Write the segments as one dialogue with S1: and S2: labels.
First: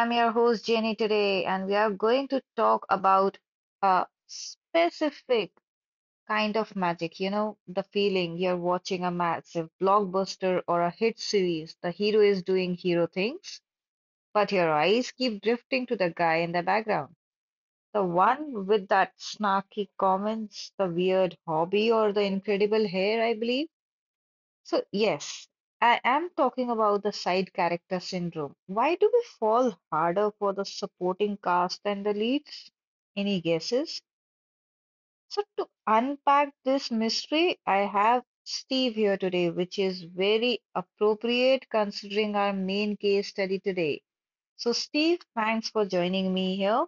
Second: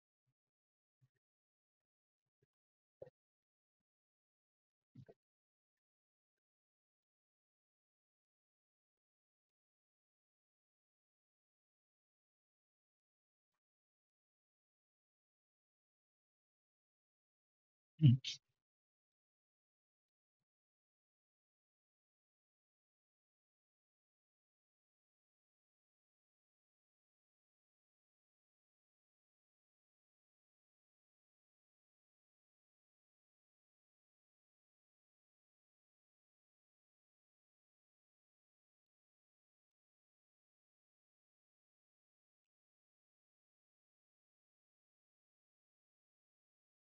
S1: I'm your host Jenny today, and we are going to talk about a specific kind of magic. You know, the feeling you're watching a massive blockbuster or a hit series. The hero is doing hero things, but your eyes keep drifting to the guy in the background. The one with that snarky comments, the weird hobby, or the incredible hair, I believe. So, yes, I am talking about the side character syndrome. Why do we fall harder for the supporting cast than the leads? Any guesses? So, to unpack this mystery, I have Steve here today, which is very appropriate considering our main case study today. So, Steve, thanks for joining me here.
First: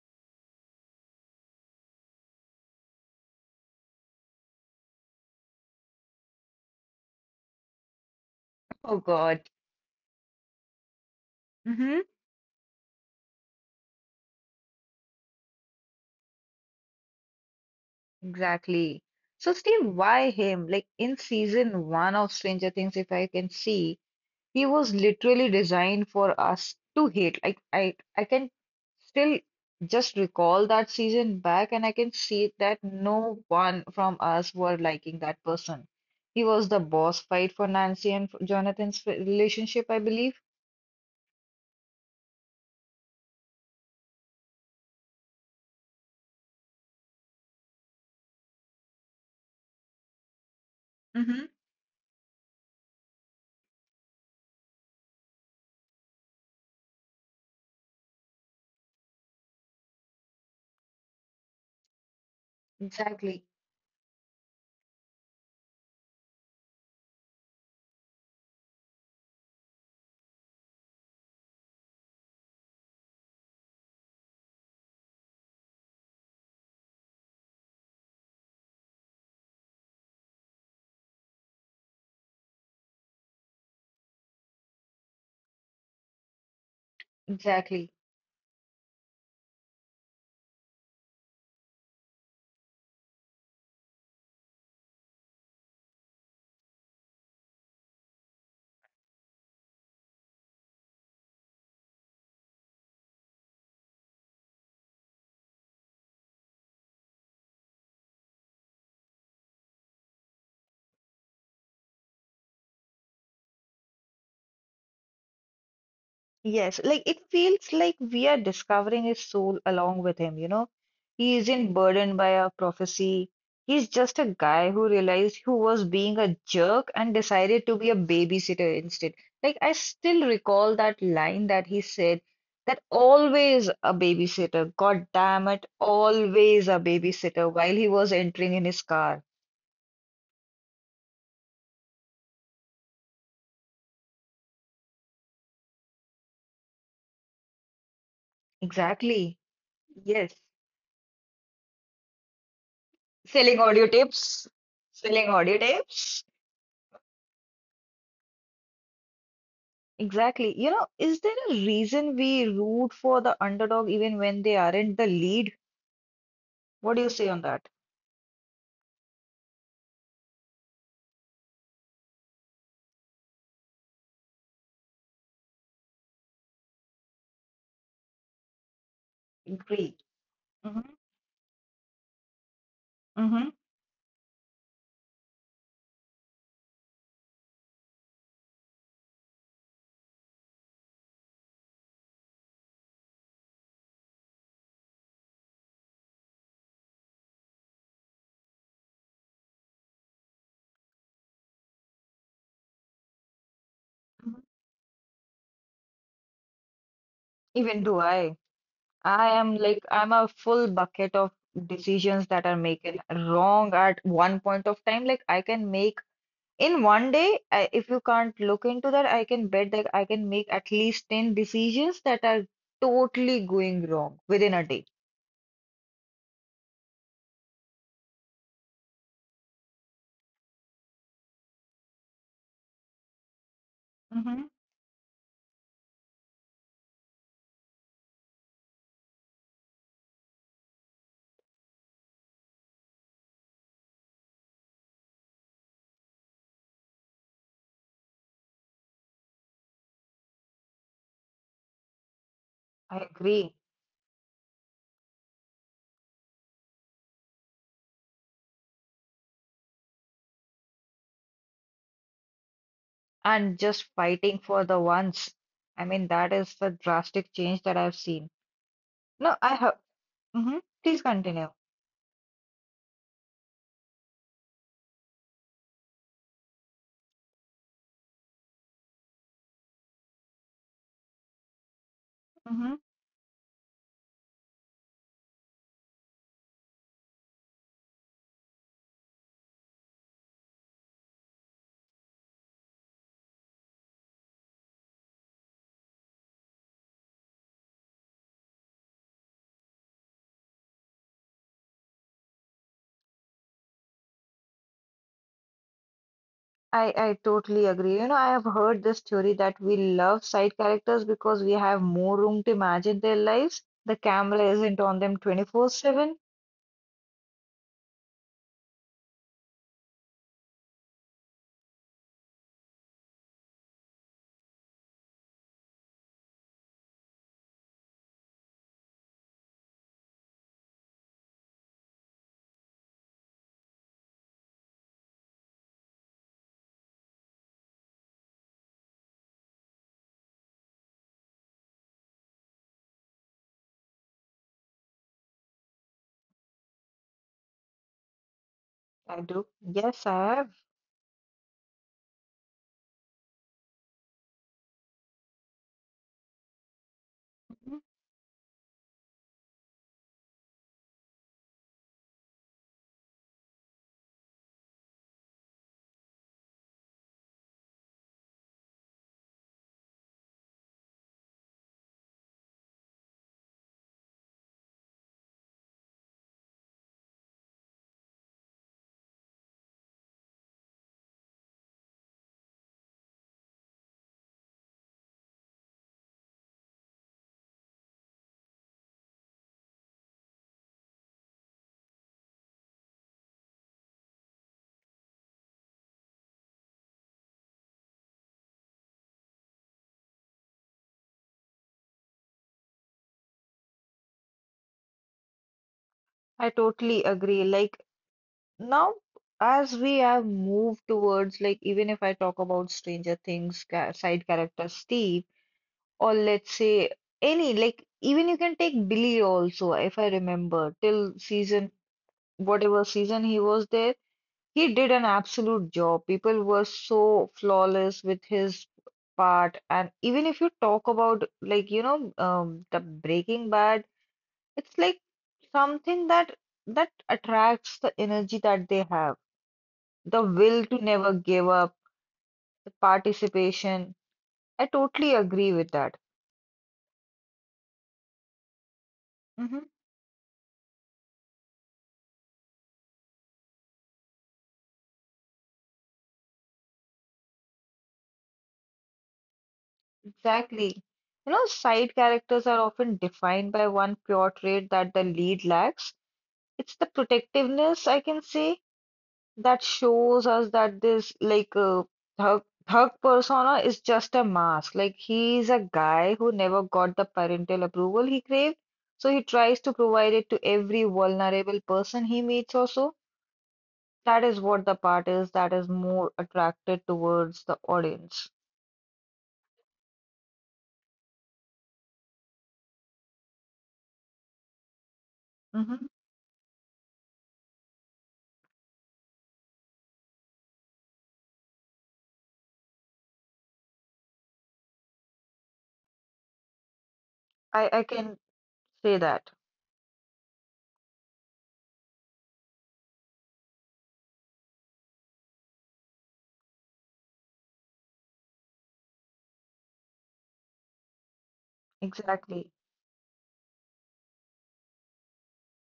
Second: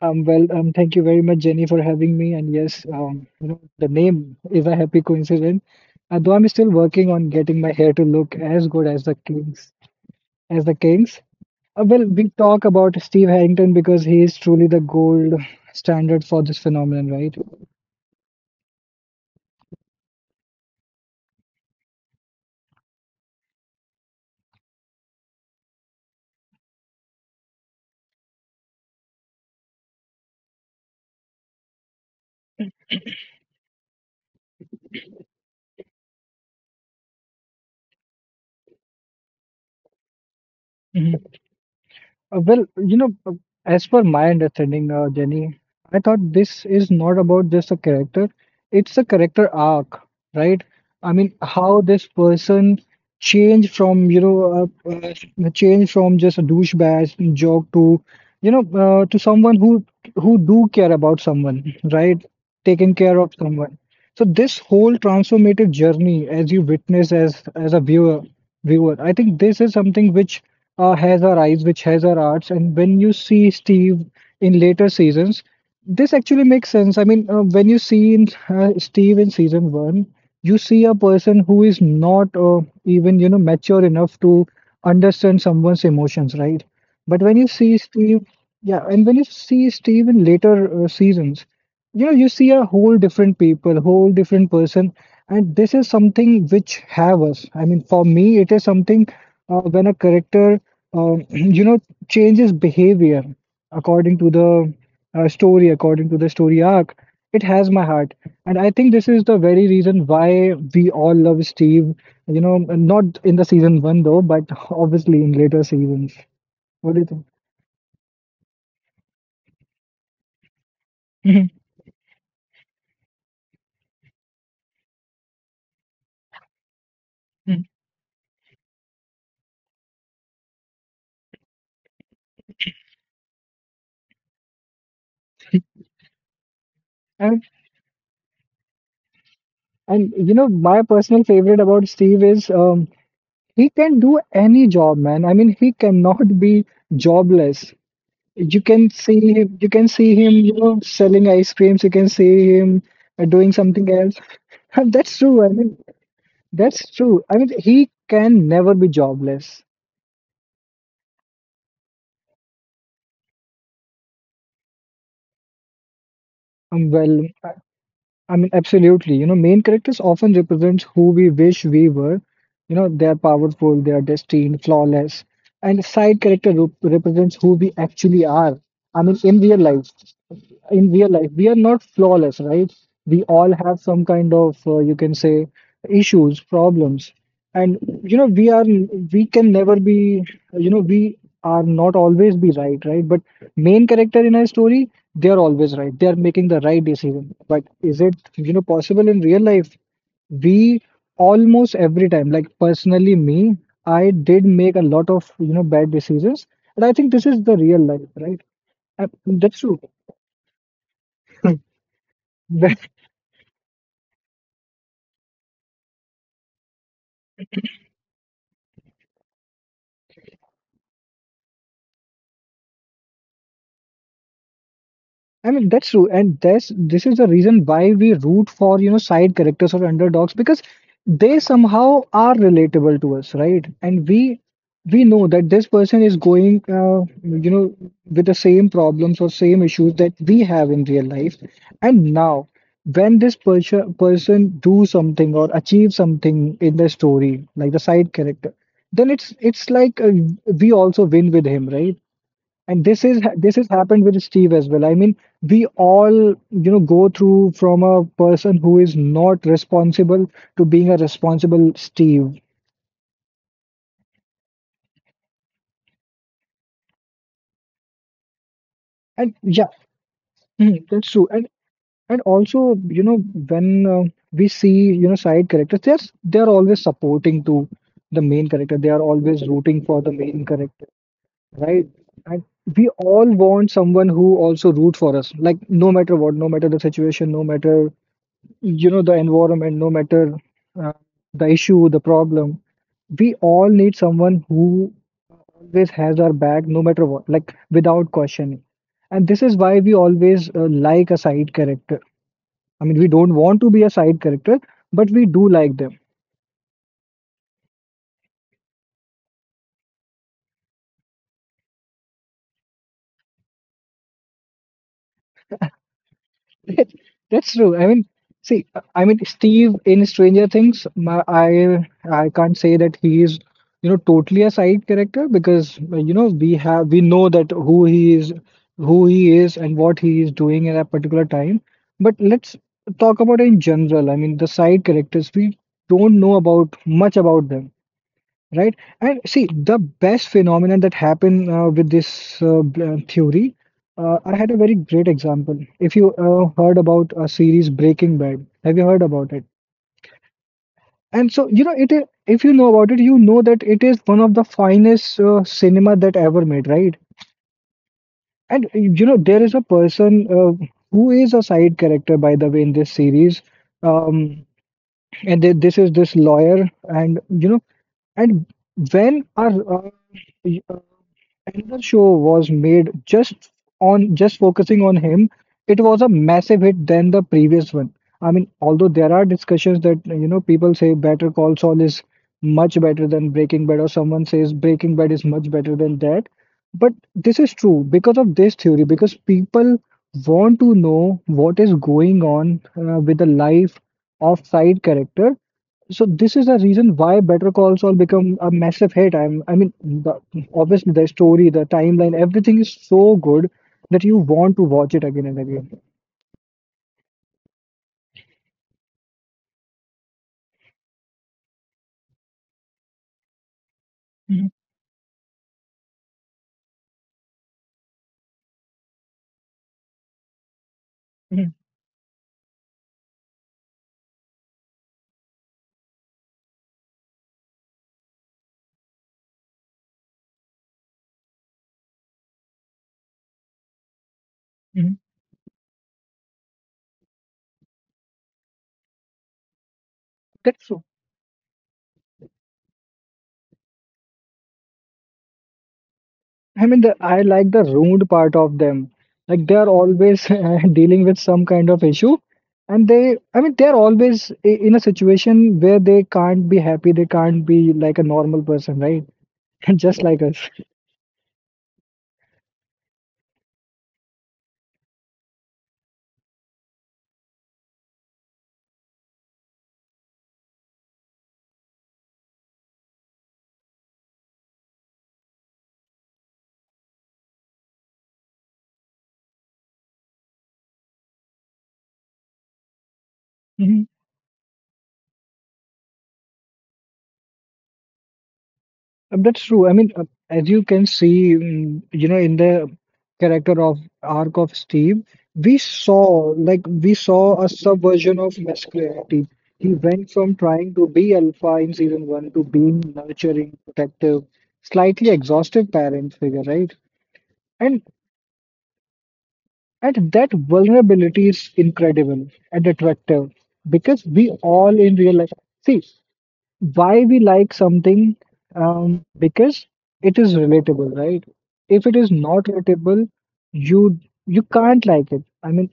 S2: Thank you very much, Jenny, for having me. And yes, the name is a happy coincidence. Though I'm still working on getting my hair to look as good
S1: Oh,
S2: as the
S1: God.
S2: Kings, as the Kings. Uh,
S1: Mm-hmm.
S2: well, we talk about Steve Harrington because he is truly the gold standard for this phenomenon, right?
S1: Exactly. So, Steve, why him? Like in season one of Stranger Things, if I can see. He was literally designed for us to hate. Like I can still just recall that season back, and I can see that no one from us were liking that person. He was the boss fight for Nancy and for relationship, I believe.
S2: Well, as per my understanding, Jenny, I thought this is not about just a character, it's a character arc, right? I mean,
S1: Mm-hmm.
S2: how this person change from just a douchebag joke to, you know, to someone who do care about someone, right? Taking care of
S1: Exactly,
S2: someone. So this whole transformative journey, as you witness as a viewer, I think this is something which has our eyes, which has our arts. And when you see Steve in later seasons, this actually makes sense. I mean, when you see Steve in season one, you see a person who is not even, mature enough to understand someone's emotions, right? But when you see
S1: exactly.
S2: Steve, yeah, and when you see Steve in later seasons, you see a whole different people, whole different person, and this is something which have us. I mean, for me, it is something when a character um, you know, changes behavior according to the story, according to the story arc. It has my heart, and I think this is the very reason why we all love Steve. Not in the season one though, but obviously in later seasons.
S1: Yes,
S2: What do
S1: like
S2: you think?
S1: it feels like we are discovering his soul along with him, you know. He
S2: Mhm,
S1: isn't burdened by a prophecy. He's just a guy who realized he was being a jerk and
S2: mhm.
S1: decided to be a babysitter instead. Like I still recall that line that he said that always a babysitter, God damn it, always a
S2: And
S1: babysitter while he was entering in his car.
S2: and my personal favorite about Steve is he can do any job, man. I mean, he cannot be jobless. You can see
S1: Exactly.
S2: him, you can see him,
S1: Yes.
S2: selling ice creams. You can see him doing
S1: Selling audio
S2: something else.
S1: tapes.
S2: That's
S1: Selling
S2: true. I
S1: audio
S2: mean,
S1: tapes.
S2: that's true. I mean, he can never be jobless.
S1: Exactly. You know, is there a reason we root for the underdog even when they aren't the lead?
S2: Um,
S1: What do you
S2: well,
S1: say on
S2: I,
S1: that?
S2: I mean, absolutely. Main characters often represent who we wish we were. They are powerful, they are destined, flawless, and side character represents who we actually are. I mean, in real life.
S1: Agreed. Hmm.
S2: In real life, we are not flawless, right? We
S1: Hmm.
S2: all have some kind of, you can say, issues, problems. And you know we are we can never be, we are not always be right, right? But main character in our story, they are always right, they are making the right decision. But is it, possible in real life? We, almost every time, like, personally me, I did make a lot of, bad decisions. And I think this is the real
S1: Even do
S2: life, right?
S1: I.
S2: Uh,
S1: I am
S2: that's true.
S1: like, I'm a full bucket of decisions that are making wrong at one point of time. Like, I can make in one day, I, if you can't look into that, I can bet that I can make at least 10 decisions that are totally going wrong within a day.
S2: I mean, that's true, and that's this is the reason why we root for, side characters or underdogs because they somehow are relatable to us, right? And we
S1: Hmm.
S2: we know that this person is going, with the same problems or same issues that we have in real life. And now, when this person do something or achieve something in the story, like the side character, then it's like we also win with him, right? And
S1: I
S2: this
S1: agree.
S2: has happened with Steve as well. I mean, we all, go through from a person who is not responsible to being a responsible Steve.
S1: And just fighting for the ones. I mean, that is the drastic change that I've seen.
S2: And
S1: No, I
S2: yeah,
S1: have. Hmm.
S2: mhm,
S1: Please
S2: that's true. And
S1: continue.
S2: and also, when we see, side characters, they're always supporting to the main character. They are always rooting for the main character, right? And
S1: Hmm.
S2: we all want someone who also root for us, like, no matter what, no matter the situation, no matter the environment, no matter uh, the issue, the problem. We all need someone who always has our back no matter what, like, without questioning. And this is why we always like a side character. I mean, we don't want to be a side character, but we do like them.
S1: I totally agree. You know, I have heard this theory that we love side characters because we have more room to imagine their lives. The camera isn't on them 24/7.
S2: That- That's true. I mean, see, Steve in Stranger Things, my, I can't say that he is, totally a side character because we know that who he is, and what he is doing at a particular time. But let's talk about it in general. I mean, the side characters, we don't know about much about them, right? And see, the best phenomenon that happened with this theory, I had a very great example. If you heard about a series Breaking Bad, have you heard
S1: I
S2: about it?
S1: do. Yes, I have.
S2: And so, if you know about it, you know that it is one of the finest cinema that ever made, right?
S1: Mhm.
S2: There is a person who is a side character, by the way, in this series. Um, and th this is this lawyer, and you know, and when our uh, another show was made just focusing on him. It was a massive hit than the previous one. I mean, although there are discussions that people say Better Call Saul is much better than Breaking Bad, or someone says Breaking Bad is much better than that. But this is true because of this theory, because people want to know what is going on with the life of side character. So this is the reason why Better Call Saul become a massive hit. I mean, obviously the story, the timeline, everything is so good that you want to watch it again and again.
S1: I totally agree. Like now, as we have moved towards, like, even if I talk about Stranger Things, side
S2: Mhm,
S1: character Steve. Or let's say any like even you can take Billy also if I remember till
S2: mhm,
S1: season whatever season he was there he did an absolute job people were so flawless with his part and even if you talk about like you know the Breaking Bad it's
S2: mhm.
S1: like something that that attracts the energy that they have the will
S2: That's
S1: to
S2: so.
S1: never give up the participation. I totally agree with that.
S2: I mean, I like the rude part of them. Like they
S1: Mm-hmm.
S2: are always dealing with some kind of issue, and they, I mean, they are always in a situation where they can't be happy. They can't be like a normal person, right? Just like us.
S1: Exactly. You know, side characters are often defined by one pure trait that the lead lacks. It's the protectiveness, I can say, that shows us that this thug thug persona is just a mask. Like he's a guy who never got the parental approval he craved, so he tries to provide it to every vulnerable person he meets also. That is what the part is that is more attracted towards the audience.
S2: That's true. I mean, as you can see, in the character of arc of Steve,
S1: Hmm.
S2: we saw a subversion of masculinity. He went from trying to be alpha in season one to being nurturing, protective, slightly exhausted parent figure, right?
S1: I
S2: And
S1: I can say that.
S2: and that vulnerability is incredible and attractive because we all in real life see why we like something, because it is relatable, right? If it is not
S1: Exactly.
S2: relatable, you you can't like it. I mean,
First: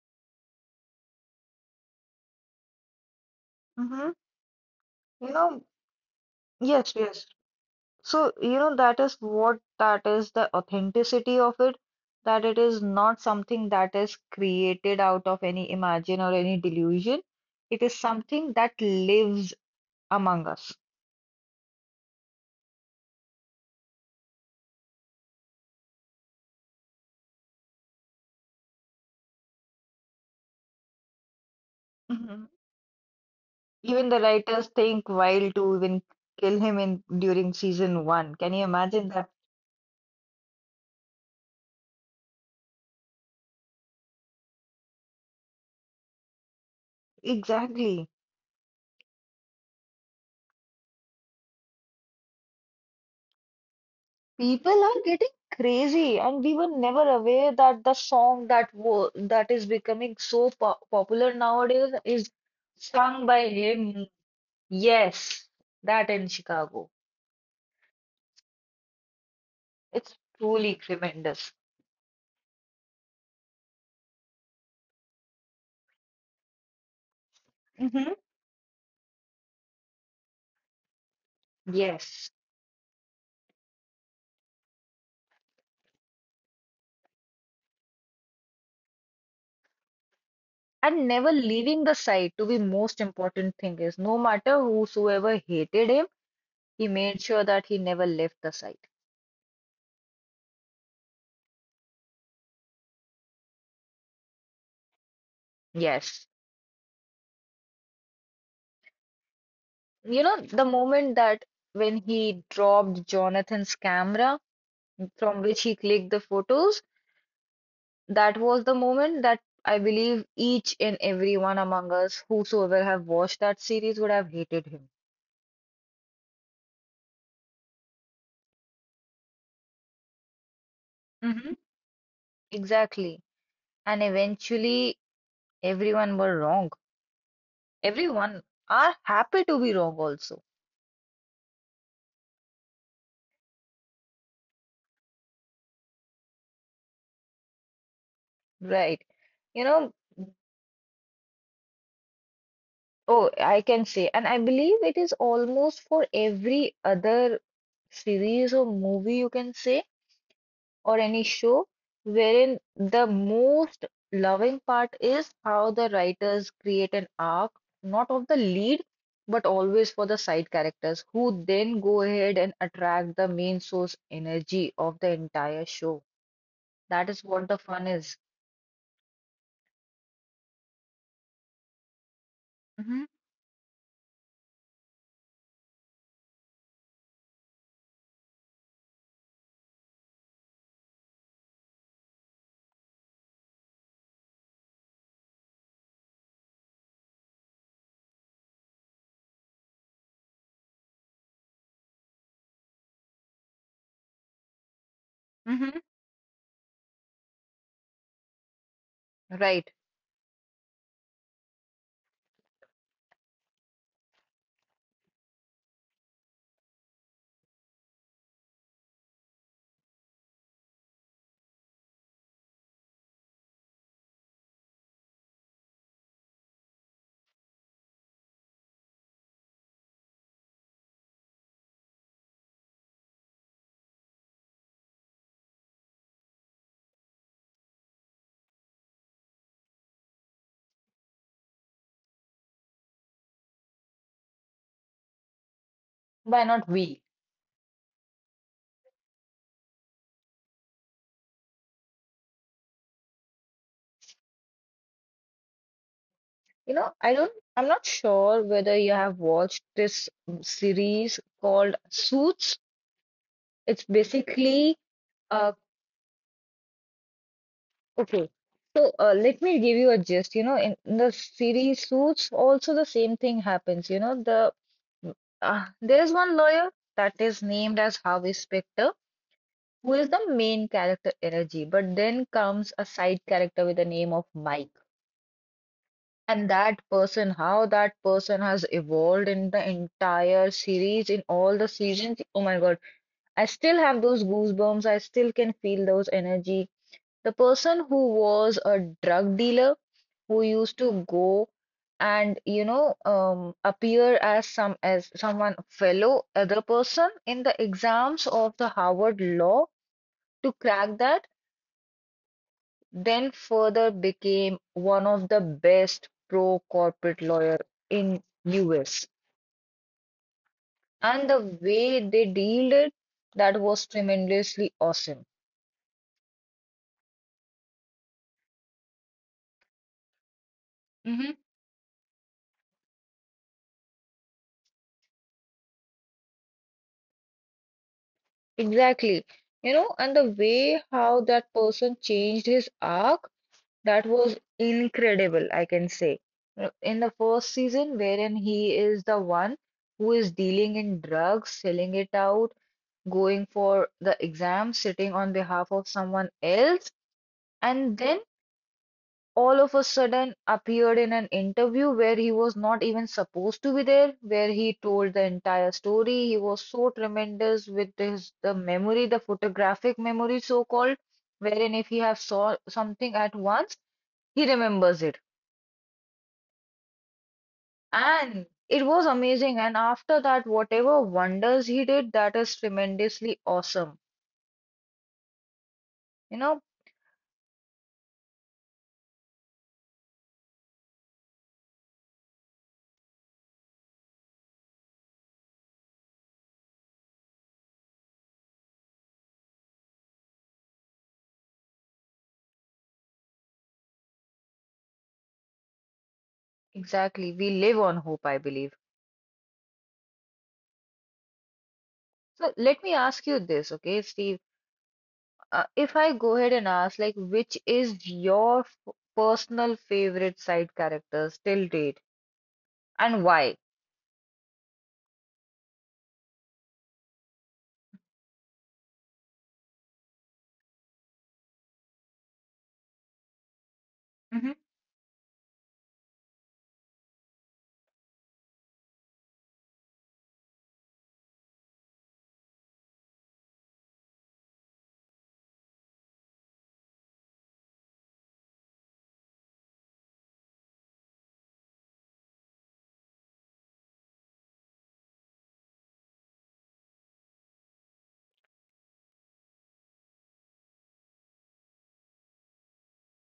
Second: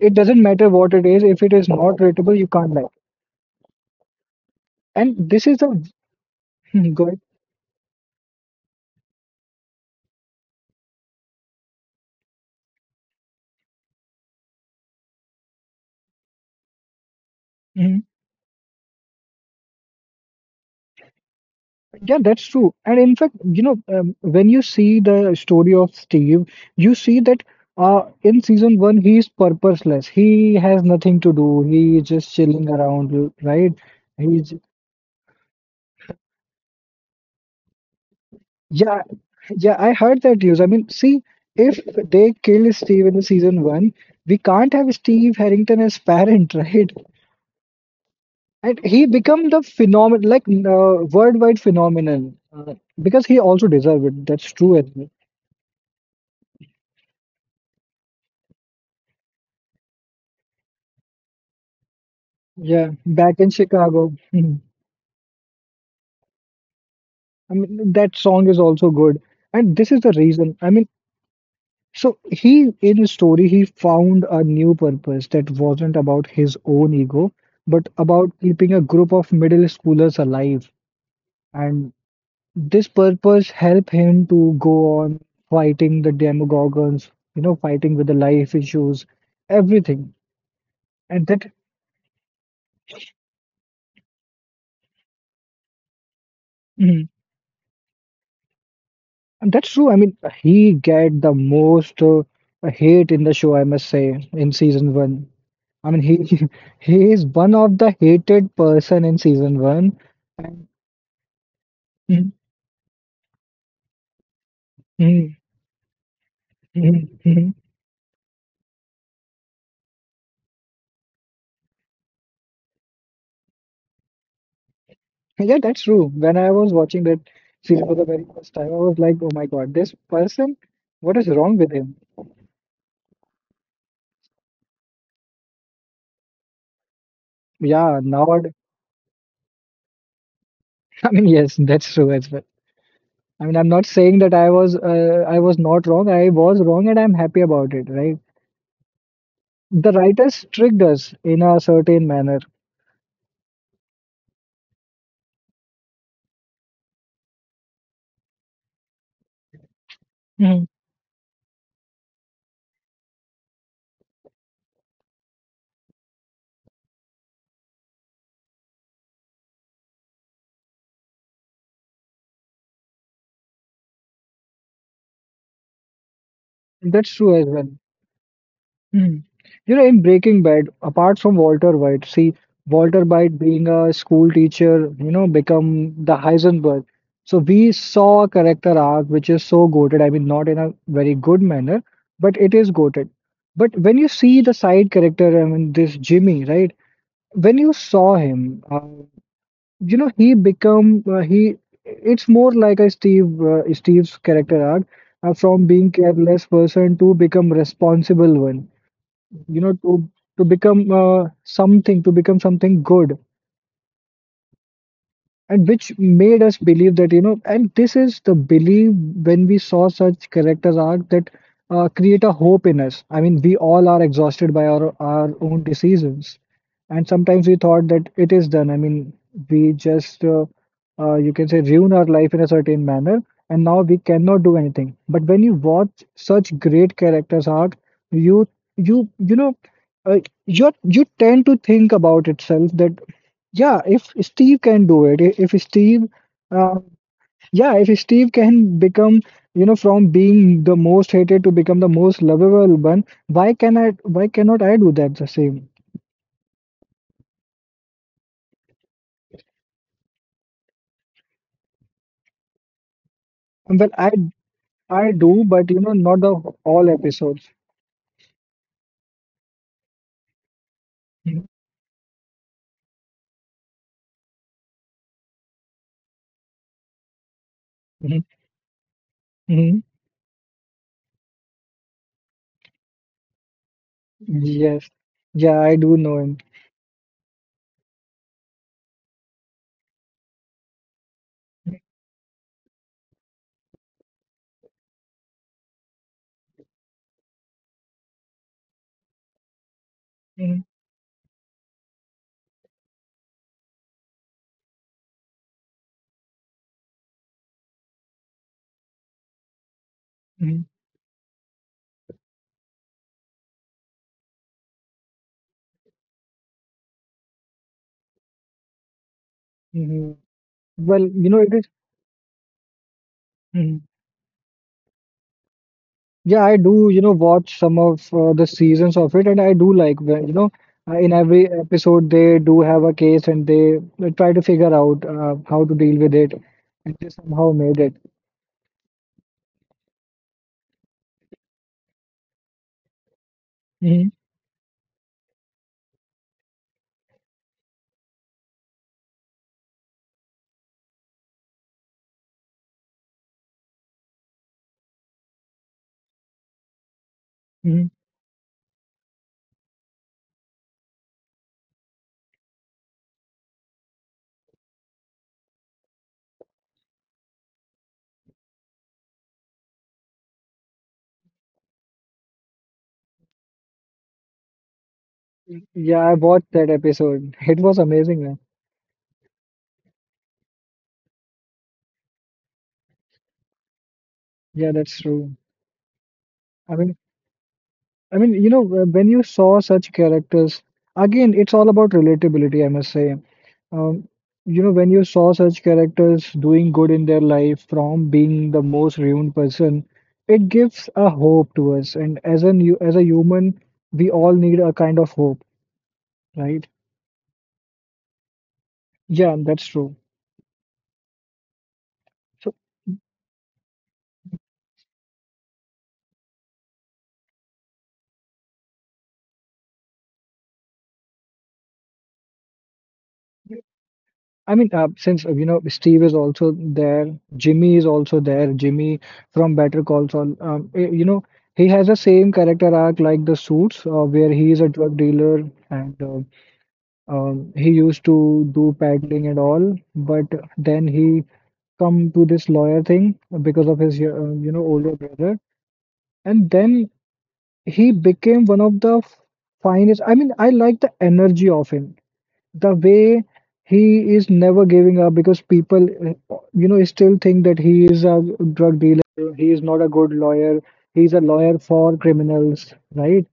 S2: it doesn't matter what it is, if it is not relatable, you can't like it.
S1: Mm-hmm.
S2: And
S1: You
S2: this
S1: know,
S2: is a
S1: yes,
S2: good.
S1: yes. So, you know, that is what that is the authenticity of it, that it is not something that is created out of any imagine or any delusion. It is
S2: Mhm.
S1: something that lives among us.
S2: Yeah, that's true. And in fact, when you see the story of Steve, you see that in season one, he is purposeless, he has nothing to do, he is just
S1: Mhm.
S2: chilling around, right?
S1: Even the
S2: He's.
S1: writers think wild to even kill him in during season one. Can you
S2: Yeah,
S1: imagine that?
S2: yeah, I heard that news. I mean, see, if they kill Steve in the season one, we can't have Steve Harrington as parent, right?
S1: Exactly.
S2: And he become the phenomenon, like, worldwide phenomenon, because he also deserved it. That's true
S1: People
S2: as
S1: are
S2: well.
S1: getting crazy, and we were never aware that the song that wo that is becoming so po popular nowadays is
S2: Yeah,
S1: sung
S2: back in
S1: by him.
S2: Chicago. Mhm.
S1: Yes, that in Chicago.
S2: I mean, that song is also good, and this is the
S1: It's
S2: reason. I
S1: truly
S2: mean,
S1: tremendous.
S2: so he, in his story, he found a new purpose that wasn't about his own ego, but
S1: Hmm.
S2: about keeping a group of middle schoolers alive. And
S1: Yes.
S2: this purpose helped him to go on fighting the demogorgons, fighting with the life issues, everything.
S1: And
S2: And
S1: never
S2: that.
S1: leaving the site to be most important thing is no matter whosoever hated him, he
S2: Mhm.
S1: made sure that he never left the site.
S2: And that's true. I mean, he get the most hate in the show, I must say, in season one. I mean,
S1: Yes.
S2: he he is one of the hated person in season one.
S1: You know, the moment that when
S2: Mhm,
S1: he dropped Jonathan's camera,
S2: mhm,
S1: from which he clicked the photos.
S2: mhm, mhm.
S1: That was the moment that I believe each and everyone among us, whosoever have watched that series, would have hated him.
S2: Yeah, that's true. When I was watching that series for the very first time, I was like, oh my God, this person, what is
S1: Mm-hmm.
S2: wrong with him?
S1: Exactly. And eventually, everyone were wrong.
S2: Yeah, now.
S1: Everyone are happy to be wrong also,
S2: I mean, yes, that's true as well. I mean, I'm not saying that I was not wrong. I was wrong and I'm happy about it, right?
S1: right? You
S2: The
S1: know,
S2: writers tricked us in a certain manner.
S1: oh, I can say, and I believe it is almost for every other series or movie, you can say.
S2: Mhm.
S1: Or any show wherein the most loving part is how the writers create an arc, not of the lead, but always for the side characters, who then go ahead and attract the main source energy of the entire show.
S2: That's
S1: That
S2: true
S1: is
S2: as
S1: what
S2: well.
S1: the fun is.
S2: Mm. In Breaking Bad, apart from Walter White, see, Walter
S1: Hmm.
S2: White being a school teacher, become the Heisenberg. So we saw a character arc which is so goated. I mean, not in a very good manner, but it is goated. But when you see the side character, I mean, this Jimmy, right? When you saw him, he become he. It's more like a Steve Steve's character arc from
S1: Hmm.
S2: being careless person to become responsible one, you know,
S1: Right.
S2: to become something, to become something good, and which made us believe that, you know, and this is the belief when we saw such characters arc that create a hope in us. I mean, we all are exhausted by our own decisions, and sometimes we thought that it is done. I mean, we just you can say ruin our life in a certain manner, and now we cannot do anything. But when you watch such great characters arc, you you you know uh, you you tend to think about itself that yeah, if Steve can do it, I- if Steve,
S1: Why not
S2: uh,
S1: we?
S2: yeah, if Steve can become, you know, from being the most hated to become the most lovable one, why can I, why cannot I do that the same?
S1: You know, I'm not sure whether you have watched this series called Suits. It's
S2: Well,
S1: basically
S2: I do,
S1: a—
S2: but you know, not the all episodes.
S1: Okay, so let me give you a gist. You know, in the
S2: Mhm,
S1: series Suits, also the same thing happens. You know, there is one lawyer that is named as
S2: mhm.
S1: Harvey Specter,
S2: Mhm.
S1: who is the main character energy, but then comes a side character with the name of Mike.
S2: Yes, yeah, I do know him.
S1: And that person, how that person has evolved in the entire series, in all the seasons. Oh my God, I still have those goosebumps. I still can feel those energy. The person who was a drug dealer who
S2: Mhm,
S1: used to go and you know appear as someone fellow other person in the exams of the Harvard law to
S2: mhm,
S1: crack that, then further became one of the best pro corporate lawyer in US.
S2: mhm. Well, you
S1: And
S2: know, it
S1: the
S2: is.
S1: way they dealt it, that
S2: Mm-hmm.
S1: was tremendously awesome.
S2: Yeah, I do, you know, watch some of the seasons of it, and I do like when, you know, in
S1: Hmm.
S2: every episode they do have a case, and they try to figure out how to deal with it, and they somehow made it.
S1: Exactly. You know, and the way how that person changed his arc. That
S2: Hmm.
S1: was incredible, I can say. In the first season, wherein he is the one who is dealing in drugs, selling it out, going for the exam, sitting on behalf of someone else,
S2: Hmm.
S1: and then all of a sudden appeared in an interview where he was not even supposed to be there, where he told the entire story. He was so tremendous with his the memory, the photographic memory, so called, wherein if he have saw something at once, he remembers it.
S2: Yeah, I watched that episode. It was amazing, man.
S1: And it was amazing. And after that, whatever wonders he did, that is tremendously awesome.
S2: Yeah, that's true.
S1: You know,
S2: I mean, I mean, you know, when you saw such characters, again, it's all about relatability, I must say. Um, you know, when you saw such characters doing good in their life from being the most ruined person, it gives a hope to us. And as a new, as a human, we all need a kind of hope, right?
S1: exactly. We live on hope, I believe.
S2: Yeah, that's true. So
S1: So let me ask you this, okay, Steve? If I go ahead and ask, like, which is your f personal favorite side characters till date and why?
S2: I mean, since you know Steve is also there, Jimmy is also there. Jimmy from Better Call Saul, you know, he has the same character arc like the Suits, where he
S1: Hmm.
S2: is a drug dealer and he used to do peddling and all, but then he come to this lawyer thing because of his you know older brother, and then he became one of the finest. I mean, I like the energy of him, the way he is never giving up because people you know still think that he is a drug dealer, he is not a good lawyer, he's a lawyer for criminals, right?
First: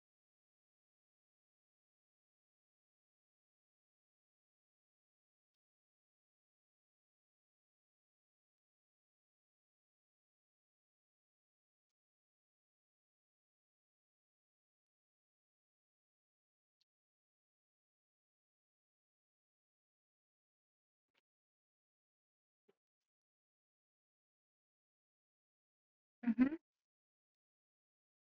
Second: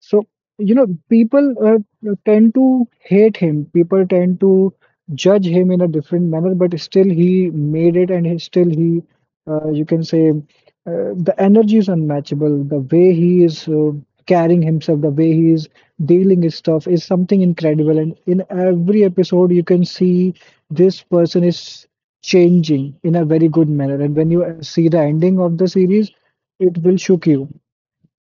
S2: So, you know, people tend to hate him. People tend to judge him in a different manner, but still he made it, and he you can say, the energy is unmatchable. The way he is carrying himself, the way he is dealing his stuff is something incredible. And in every episode, you can see this person is changing in a very good manner. And when you see the ending of the series,
S1: Hmm.
S2: it will shook you.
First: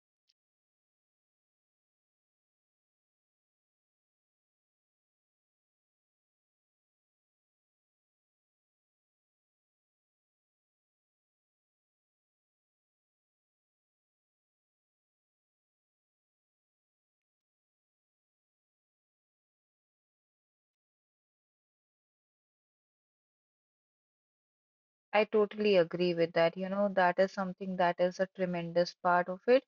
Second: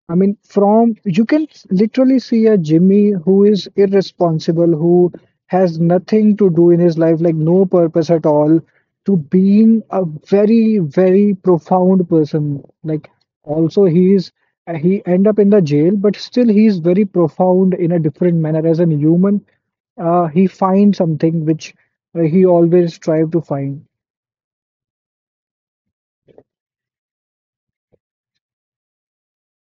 S2: I mean, from you can literally see a Jimmy who is irresponsible, who has nothing to do in his life, like no purpose at all, to being a very, very profound person. Like also he end up in the jail, but still he's very profound in a different manner. As an human, he finds something which he always strive to find.
S1: I totally agree with that. You know, that is something that is a tremendous part of it.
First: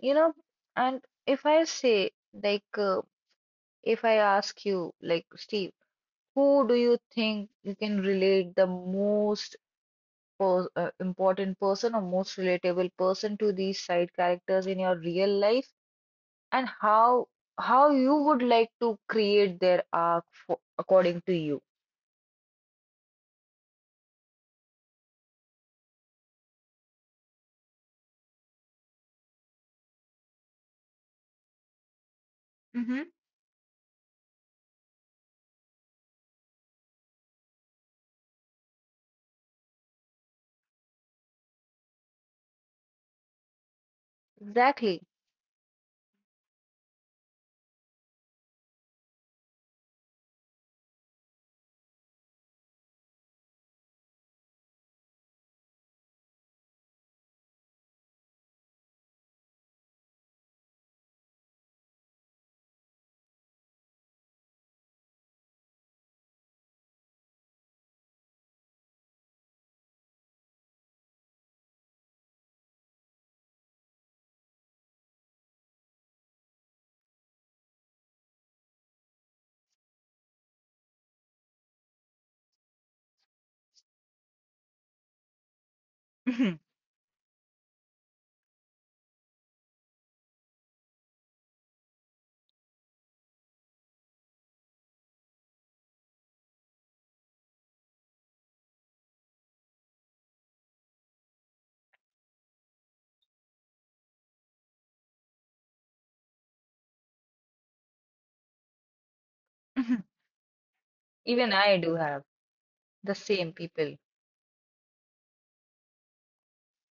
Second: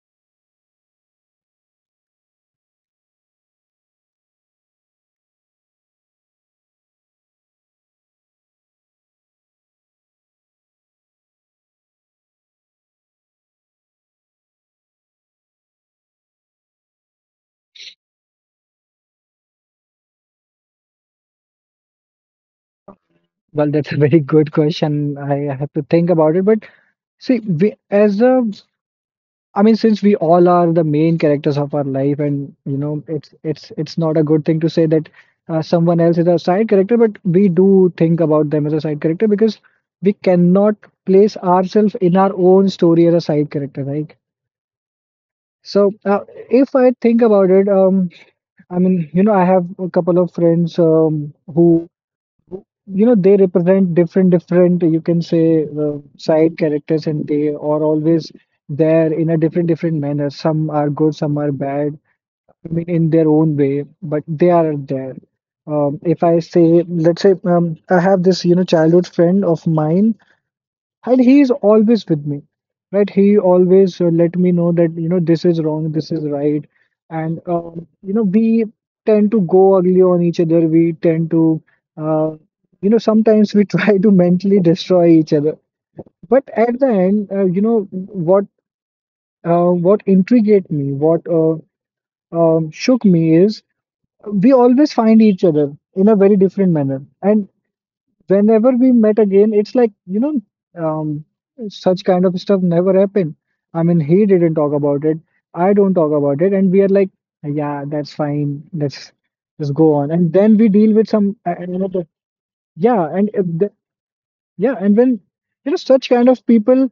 S1: You know, and if I say, like, uh, if I ask you, like Steve, who do you think you can relate the most per important person or most relatable person to these side characters in your real life, and how you would like to create their arc for, according to you?
S2: Well, that's a very good question. I have to think about it. But see, I mean, since we all are the main characters of our life, and you know,
S1: Mm-hmm.
S2: it's not a good thing to say that someone else is a side character, but we do think about them as a side character because we cannot place ourselves in our own story as a side character, right?
S1: Exactly.
S2: So, if I think about it, I mean, you know, I have a couple of friends who, you know, they represent different, different, you can say, side characters, and they are always there in a different, different manner. Some are good, some are bad. I mean, in their own way, but they are there. If I say, let's say, I have this, you know, childhood friend of mine, and he is always with me, right? He always let me know that, you know, this is wrong, this is right. And you know, we tend to go ugly on each other. We tend to uh, you know, sometimes we try to mentally destroy each other, but
S1: Mm-hmm.
S2: at the end you know what, what intrigued me what shook me is we always find each other in a very different manner, and whenever we met again, it's like, you know, um, such kind of stuff never happened. I mean, he didn't talk about it. I don't talk about it. And we are like, yeah, that's fine. Let's just go on. And then we deal with some
S1: Even I do
S2: another.
S1: have
S2: Yeah.
S1: the same
S2: And
S1: people.
S2: yeah, and when you know such kind of people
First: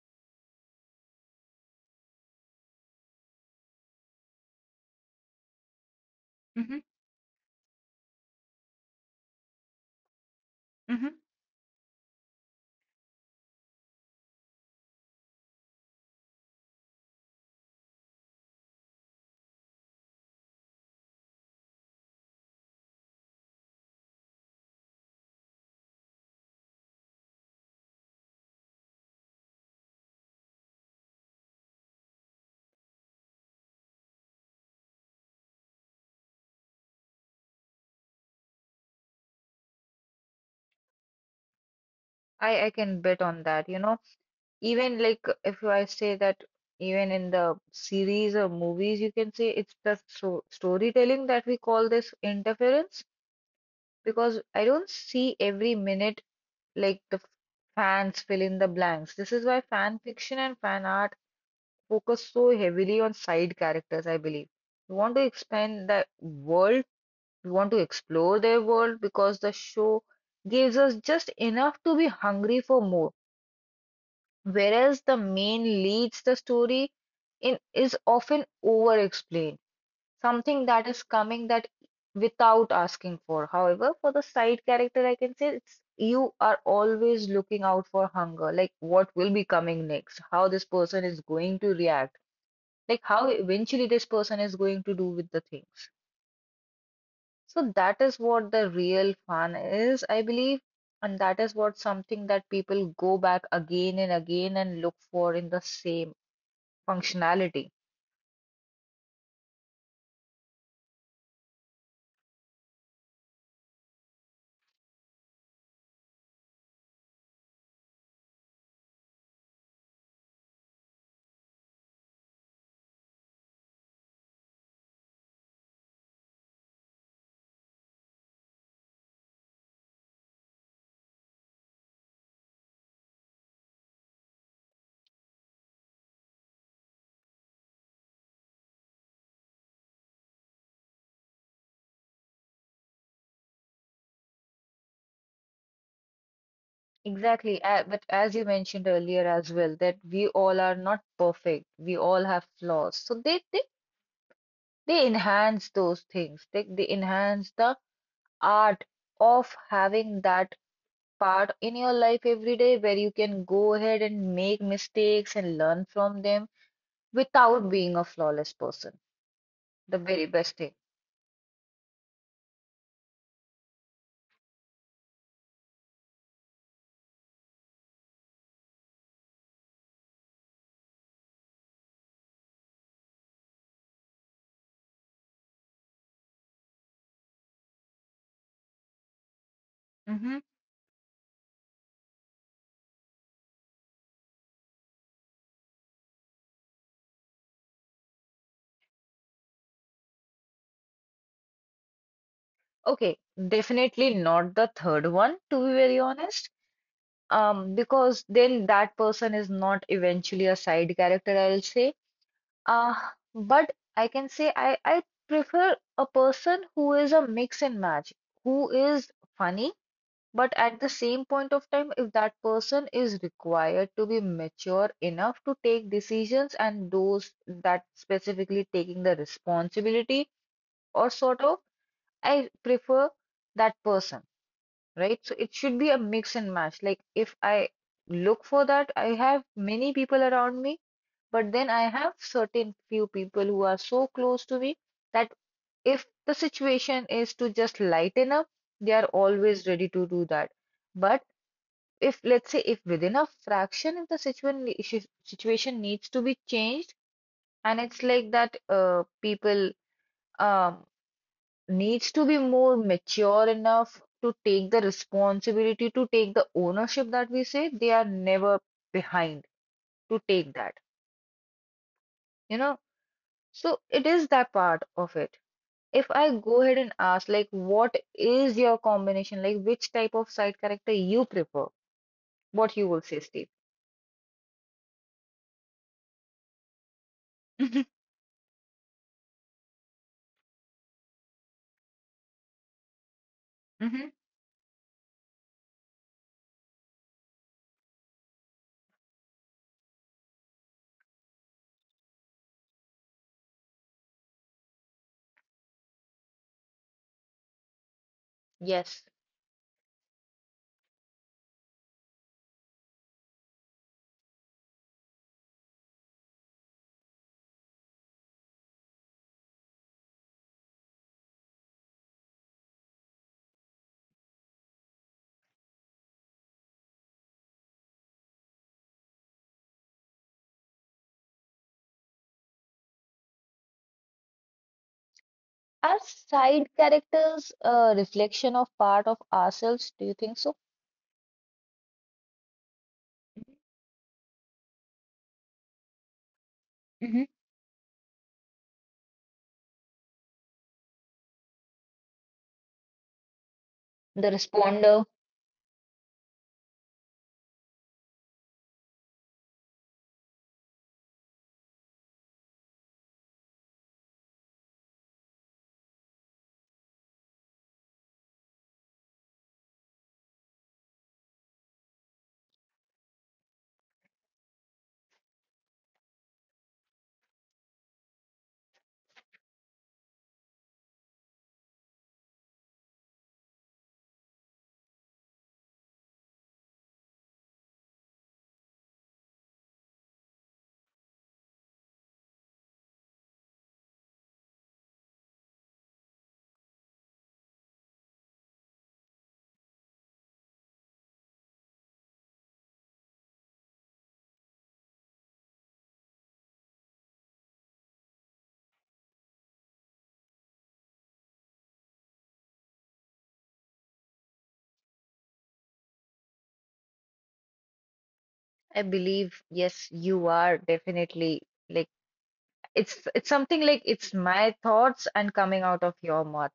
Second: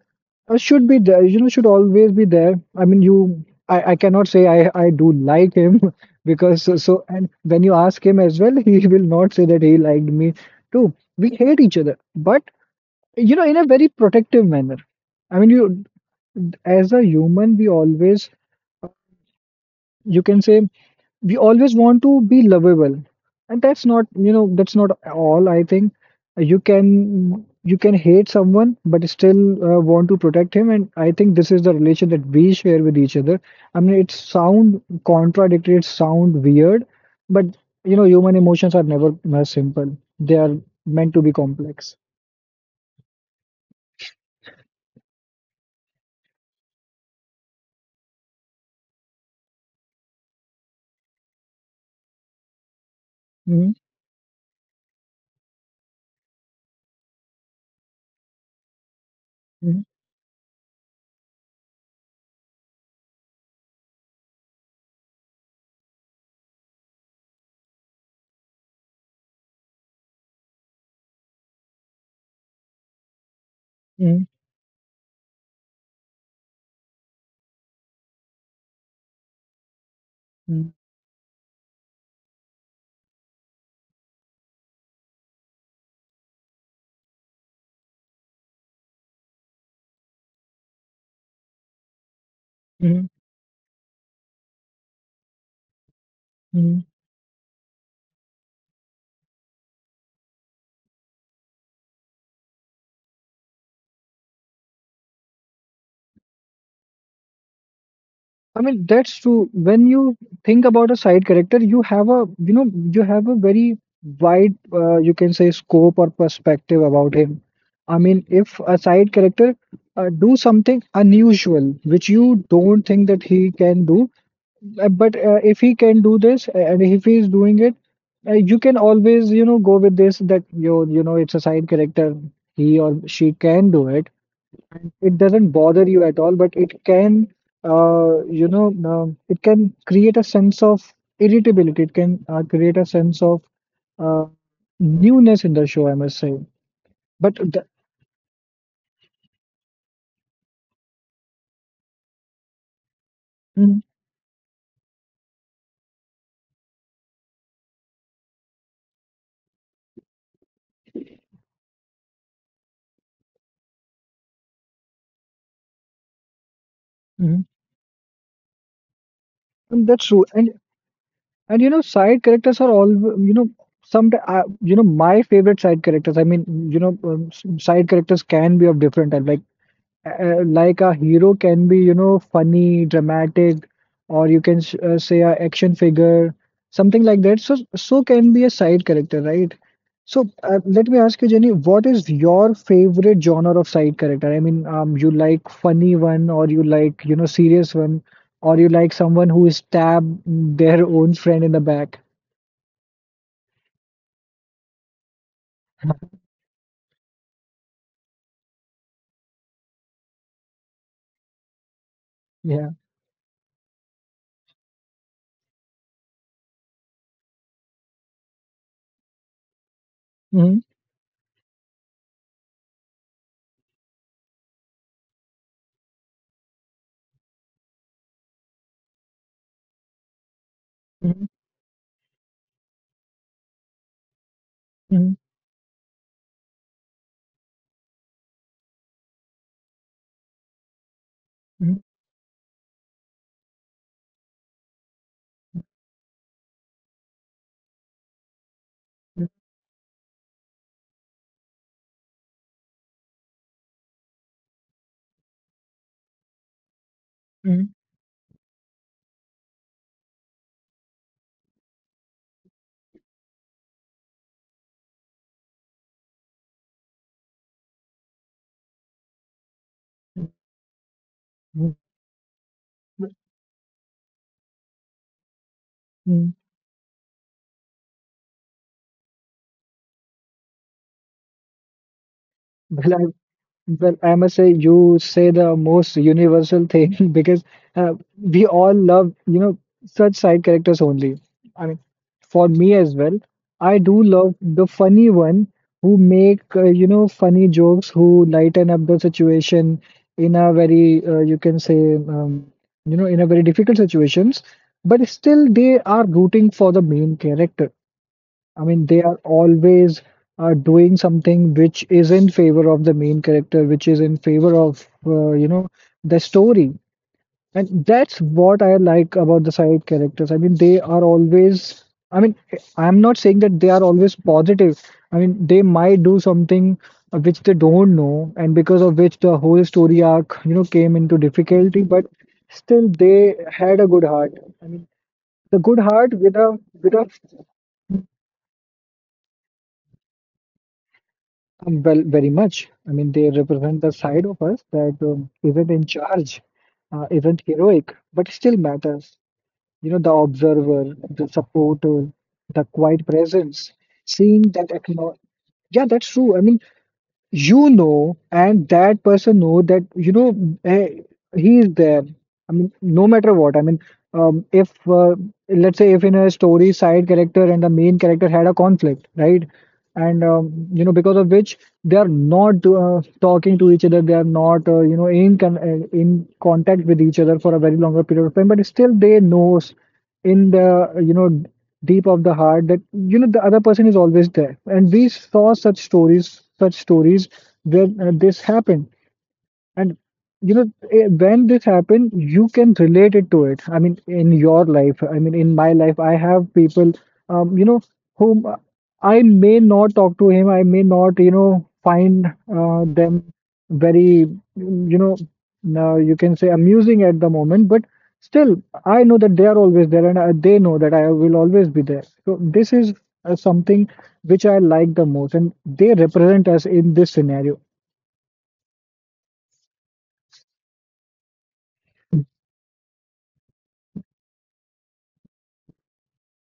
S2: should be there, you know, should always be there. I mean, I cannot say I do like him because
S1: Hmm.
S2: and when you ask him as well, he will not say that he liked me too.
S1: Hmm.
S2: We hate each other, but you know, in a very protective manner. I mean, you as a human, we always, you can say, we always want to be lovable, and that's not, you know, that's not all. I think you can hate someone, but still want to protect him, and I think this is the relation that we share with each other. I mean, it sound contradictory, it sound weird, but you know, human emotions are never simple. They are meant to be complex.
S1: I can bet on that, you know. Even like if I say that even in the series or movies, you can say it's the so storytelling that we call this interference
S2: Mm-hmm,
S1: because I don't see every minute like fans fill in the blanks. This is why
S2: mm-hmm,
S1: fan fiction and fan art focus so heavily on side characters, I believe. We want to expand the world, we want to explore their world because the show gives us just enough to be hungry for more. Whereas the main leads the story in is often over-explained, something
S2: mm-hmm.
S1: that is coming that without asking for. However, for the side character, I can say it's you are always looking out for hunger, like what will be coming next, how this person is going to react, like
S2: Mm-hmm.
S1: how eventually this person is going to do with the things.
S2: Mm-hmm.
S1: So that is what the real fun is, I believe, and that is what something that people go back again and again and look for in the same functionality.
S2: I mean, that's true. When you think about a side character, you have a, you know, you have a very wide, you can say, scope or perspective about him. I mean, if a side character do something unusual, which you don't think that he can do, but if he can do this and if he is doing it, you can always, you know, go with this that you know, it's a side character. He or she can do it, it doesn't bother you at all, but it can, you know, it can create a sense of irritability. It can create a sense of uh, newness in the show, I must say. But
S1: Exactly.
S2: the,
S1: But as you mentioned earlier as well, that we all are not perfect. We all have flaws. So
S2: mm,
S1: they enhance those things. They enhance the art of having that part in your life every day where you can go ahead and make mistakes and learn from them
S2: mm,
S1: without being a flawless person.
S2: and
S1: The
S2: that's true.
S1: very best thing.
S2: And you know, side characters are all, you know, some you know, my favorite side characters. I mean, you know, side characters can be of different type. Like a hero can be, you know, funny, dramatic, or you can sh say a action figure, something like that. So, so can be a side character, right? So,
S1: Hmm.
S2: let me ask you, Jenny, what is your favorite genre of side character? I mean, you like funny one, or you like, you know, serious one, or you like someone who stab their own friend in the back?
S1: Okay, definitely not the third one, to be very honest. Because then that person is not eventually a side character, I'll say.
S2: Yeah.
S1: Uh, but I can say I prefer a person who is a mix and match, who is funny, but
S2: Mm-hmm.
S1: at the same point of time, if that person is required to be mature enough to take decisions and those that specifically taking the responsibility or
S2: Mm-hmm.
S1: sort of, I prefer that person,
S2: Mm-hmm.
S1: right? So it should be a mix and match. Like if I look for that, I have many people around me, but then I have certain few people who are so close to me that if the situation is to just lighten up, they are
S2: Mm-hmm.
S1: always ready to do that. But if let's say if within a fraction, if the situation needs to be changed, and it's like that, people um needs to be more mature enough to take the responsibility, to take the ownership that we say, they are never behind to take that,
S2: Mm-hmm.
S1: you know. So it is that part of it. If I go ahead and ask, like, what is your combination? Like, which type of side character you prefer? What you will
S2: Mm-hmm.
S1: say, Steve?
S2: Well, I must say you say the most universal thing because
S1: Hmm.
S2: uh, we all love, you know, such side characters only. I mean, for me as well, I do
S1: Hmm.
S2: love the funny one who make, you know, funny jokes, who lighten up the situation in a very, you can say, you know, in a very difficult situations, but still they are rooting for the main character. I mean,
S1: Yes.
S2: they are always doing something which is in favor of the main character, which is in favor of, you know, the story. And that's what I like about the side characters. I mean, they are always, I mean, I'm not saying that they are always positive. I mean, they might do something which they don't know, and because of which the whole story arc, you know, came into difficulty, but still they had a good heart. I mean, the good
S1: Are
S2: heart
S1: side
S2: with a
S1: characters a reflection of part of ourselves? Do you think so?
S2: Well, very much. I mean, they represent the side of us that isn't in charge,
S1: Hmm.
S2: isn't heroic, but still matters. You know, the observer, the supporter, the quiet presence,
S1: The
S2: seeing that,
S1: responder.
S2: yeah, that's true. I mean, and that person know that, eh, he is there, no matter what. I mean if Let's say if in a story side character and the main character had a conflict, right? and you know Because of which they are not talking to each other, they are not, in con in contact with each other for a very longer period of time, but still they knows in the, you know deep of the heart, that the other person is always there. And we saw such stories, where this happened. And when this happened, you can relate it to it. I mean, in your life, I mean, in my life, I have people, um, you know, whom I may not talk to him. I may not, find them very, mm, you know, now you can say amusing at the moment. But still, I know that they are always there, and they know that I will always be there. So this is something which I like the most, and they represent us in this scenario.
S1: I believe, yes, you are definitely like it's something like it's my thoughts and coming out of your mouth.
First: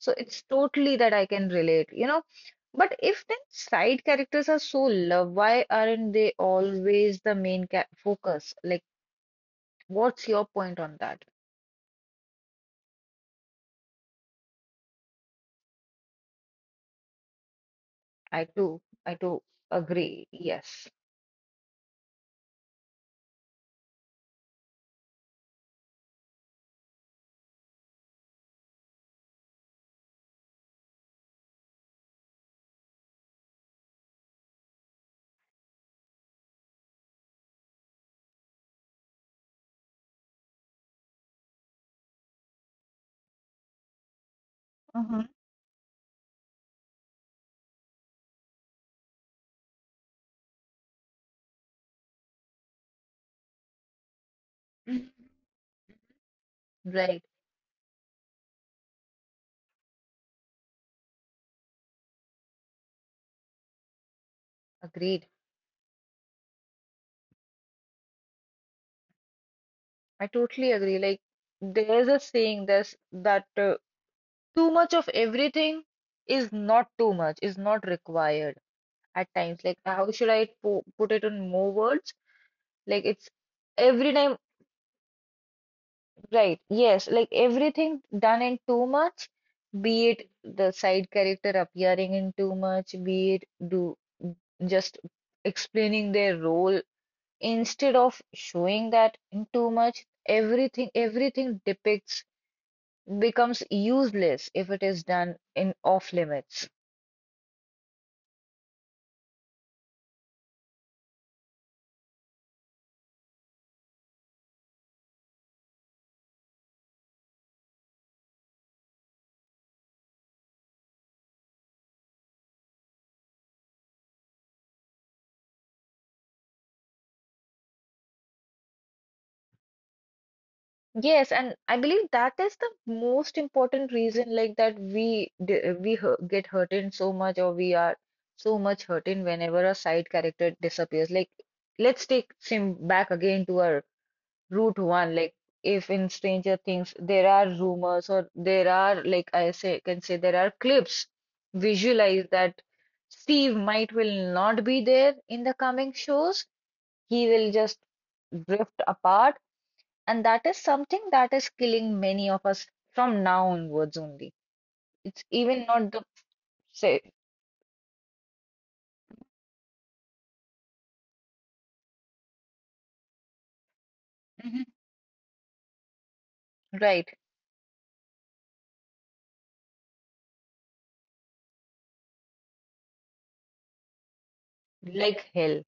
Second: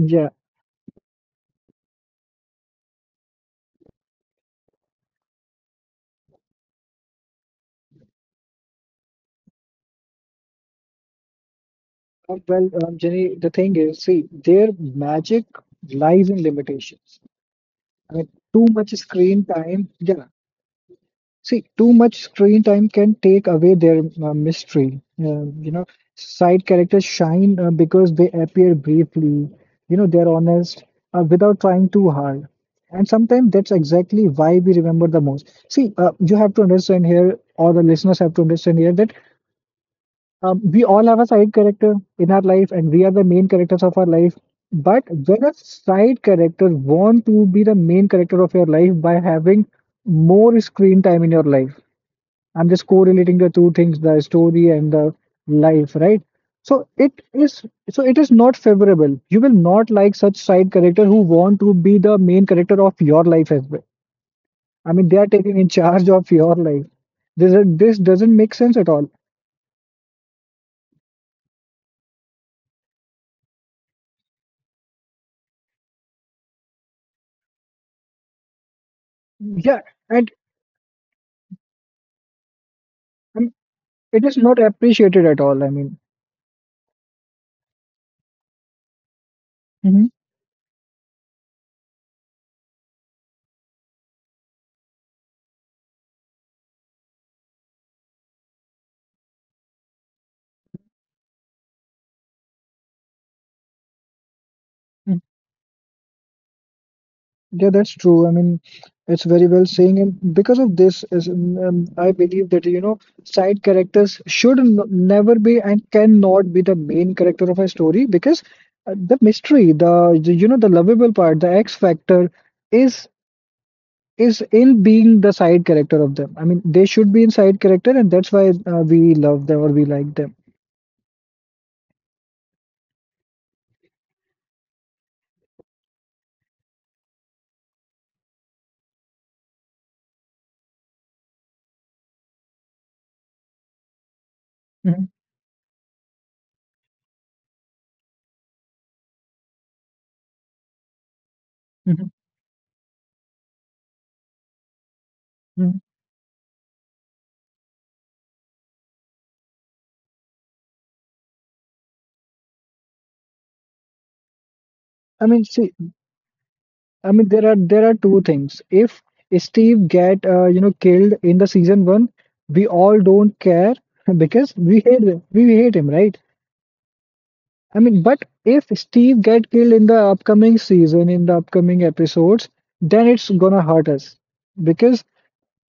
S1: So it's totally that I can relate, you know. But if then side characters are so loved, why aren't they always the main ca focus? Like, what's your point on that?
S2: Well, Jenny, the thing is, see, their magic lies in limitations. I mean,
S1: I
S2: too
S1: do,
S2: much
S1: I do
S2: screen time, yeah.
S1: agree. Yes.
S2: See, too much screen time can take away their mystery. Side characters shine because they appear briefly. You know, they're honest without trying too hard. And sometimes that's exactly why we remember the most. See, you have to understand here, or the listeners have to understand here, that we all have a side character in our life, and we are the main characters of our life. But
S1: Hmm.
S2: when a side character want to be the main character of your life by having more screen time in your life, I'm just correlating the two things, the story and the life, right? So it
S1: Right,
S2: is so it is not favorable. You will not like such side character who want to be the main character of your life as well. I mean, they
S1: agreed.
S2: are taking in charge of your life. This doesn't make sense at all.
S1: I totally agree. Like there's a saying there's that, too much of everything is not too much, is not required at times. Like,
S2: Yeah,
S1: how should
S2: and
S1: I po put it in more words? Like, it's every
S2: it
S1: time,
S2: is not appreciated at all. I mean,
S1: right? Yes, like everything done in too much, be
S2: hmm,
S1: it the side character appearing in too much, be it do just explaining their role instead of showing that in too much, everything everything depicts becomes useless if it is done in off limits.
S2: yeah, that's true. I mean, it's very well saying, and because of this, is I believe that, side characters should n never be and cannot be the main character of a story, because the mystery, the, the lovable part, the X factor is is in being the side character of them. I mean, they should be in side character, and that's why we love them or we like them.
S1: Yes, and I believe that is the most important reason, like that we d- we hu- get hurt in so much, or we are so much hurt in whenever a side character disappears. Like, let's take Sim back again to our route one. Like, if in Stranger Things there are rumors, or there are like I say can say there are clips
S2: Mhm.
S1: visualize that Steve might will not be there in the
S2: Mhm.
S1: coming shows. He will just drift apart, and that is something that is killing many of us from now onwards only. It's
S2: I mean,
S1: even
S2: see,
S1: not the say.
S2: I mean, there are two things. If Steve get, killed in the season one, we all don't care because
S1: Mhm.
S2: we hate him. We hate him, right?
S1: Right.
S2: I mean, but if Steve get killed in the upcoming season, in the upcoming episodes, then it's gonna hurt us because.
S1: Like hell.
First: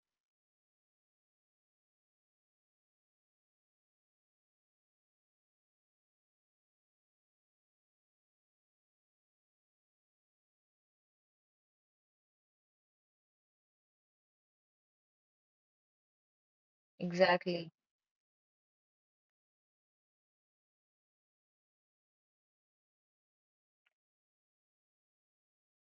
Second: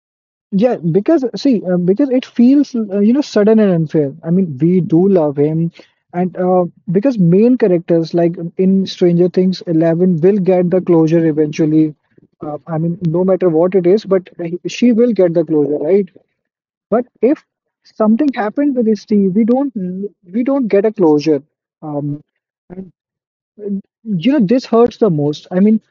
S2: Yeah, because see, because it feels, sudden and unfair. I mean, we do love him, and because main characters like in Stranger Things, Eleven will get the closure eventually. I mean, no matter what it is, but she will get the closure, right? But if
S1: Exactly.
S2: something happened with Steve, we don't get a closure. Um, this hurts the most. I mean,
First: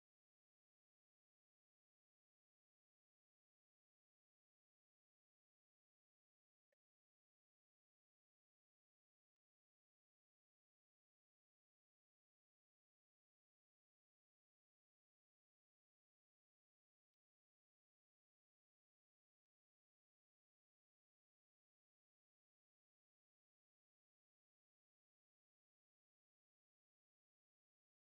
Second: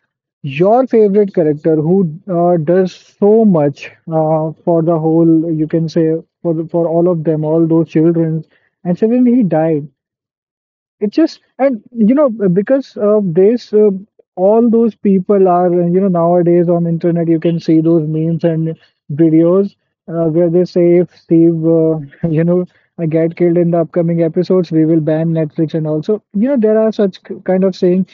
S2: your favorite character who does so much for the whole, you can say, for all of them, all those children, and suddenly he died. It just, and because of this, all those people are, nowadays on internet, you can see those memes and videos where they say if Steve, you know, uh, get killed in the upcoming episodes, we will ban Netflix. And also, there are such kind of sayings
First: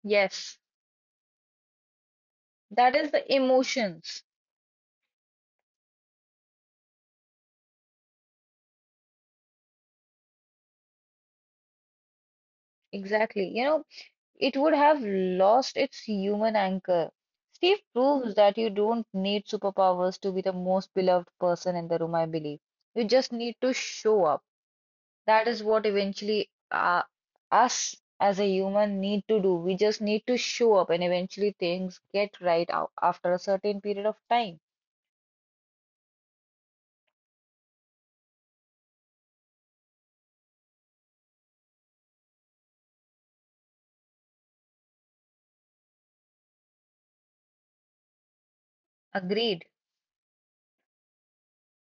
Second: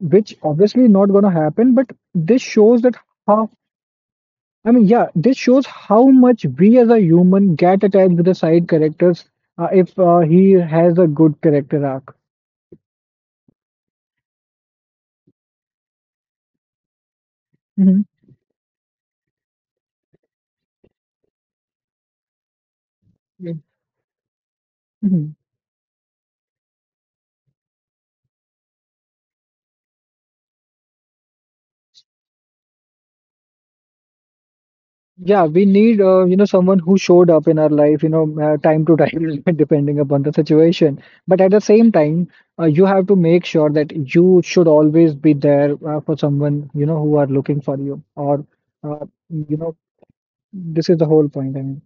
S2: which
S1: Yes,
S2: obviously not going to happen, but this shows that
S1: that is the
S2: how
S1: emotions.
S2: I mean yeah, this shows how much we as a human get attached with the side characters, if he has a good character arc.
S1: Exactly. You know, it would have lost its human anchor. Steve
S2: Hmm.
S1: proves that you don't need superpowers to be the most beloved person in the room, I believe. You just need to show up.
S2: Hmm.
S1: That is what eventually us as a human need to do. We just need to show up and eventually things get right out after a certain period of time.
S2: Yeah, we need, someone who showed up in our life, time to time depending upon the situation. But at the same time, you have to make sure that you should always be there, for someone, who are looking for you. Or uh, you
S1: Agreed.
S2: know This is the whole point,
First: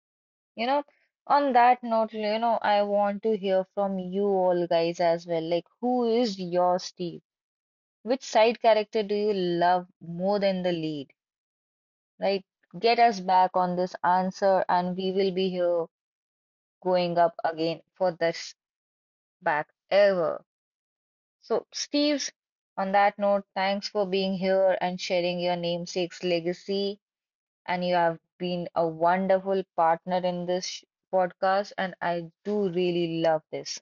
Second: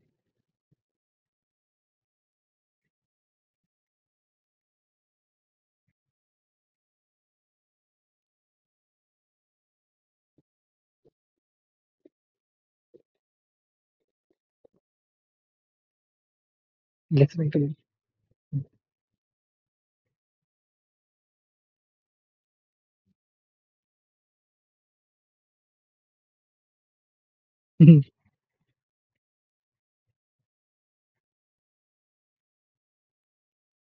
S1: You know, on that note, you know, I want to hear from you all guys as well. Like, who is your Steve? Which side character do you love more than the lead? Right? Get us back on this answer, and we will be here going up
S2: listening to you.
S1: again for this back ever. So, Steve, on that note, thanks for being here and sharing your namesake's legacy. And you have been a wonderful partner in this sh- podcast. And I do really love this.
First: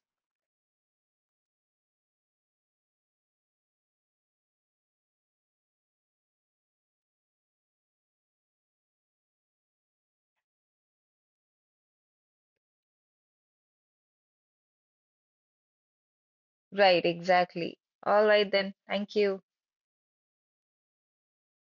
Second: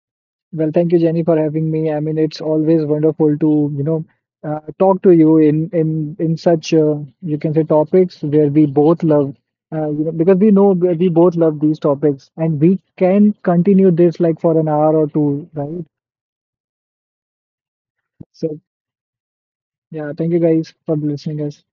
S2: Well, thank you, Jenny, for having me. I mean, it's always wonderful to, talk to you in such, you can say, topics where we both love, because we know we both love these topics, and we can continue this like for an hour or two, right?
S1: Right, exactly. All right,
S2: So,
S1: then. Thank you.
S2: yeah, thank you guys for listening us.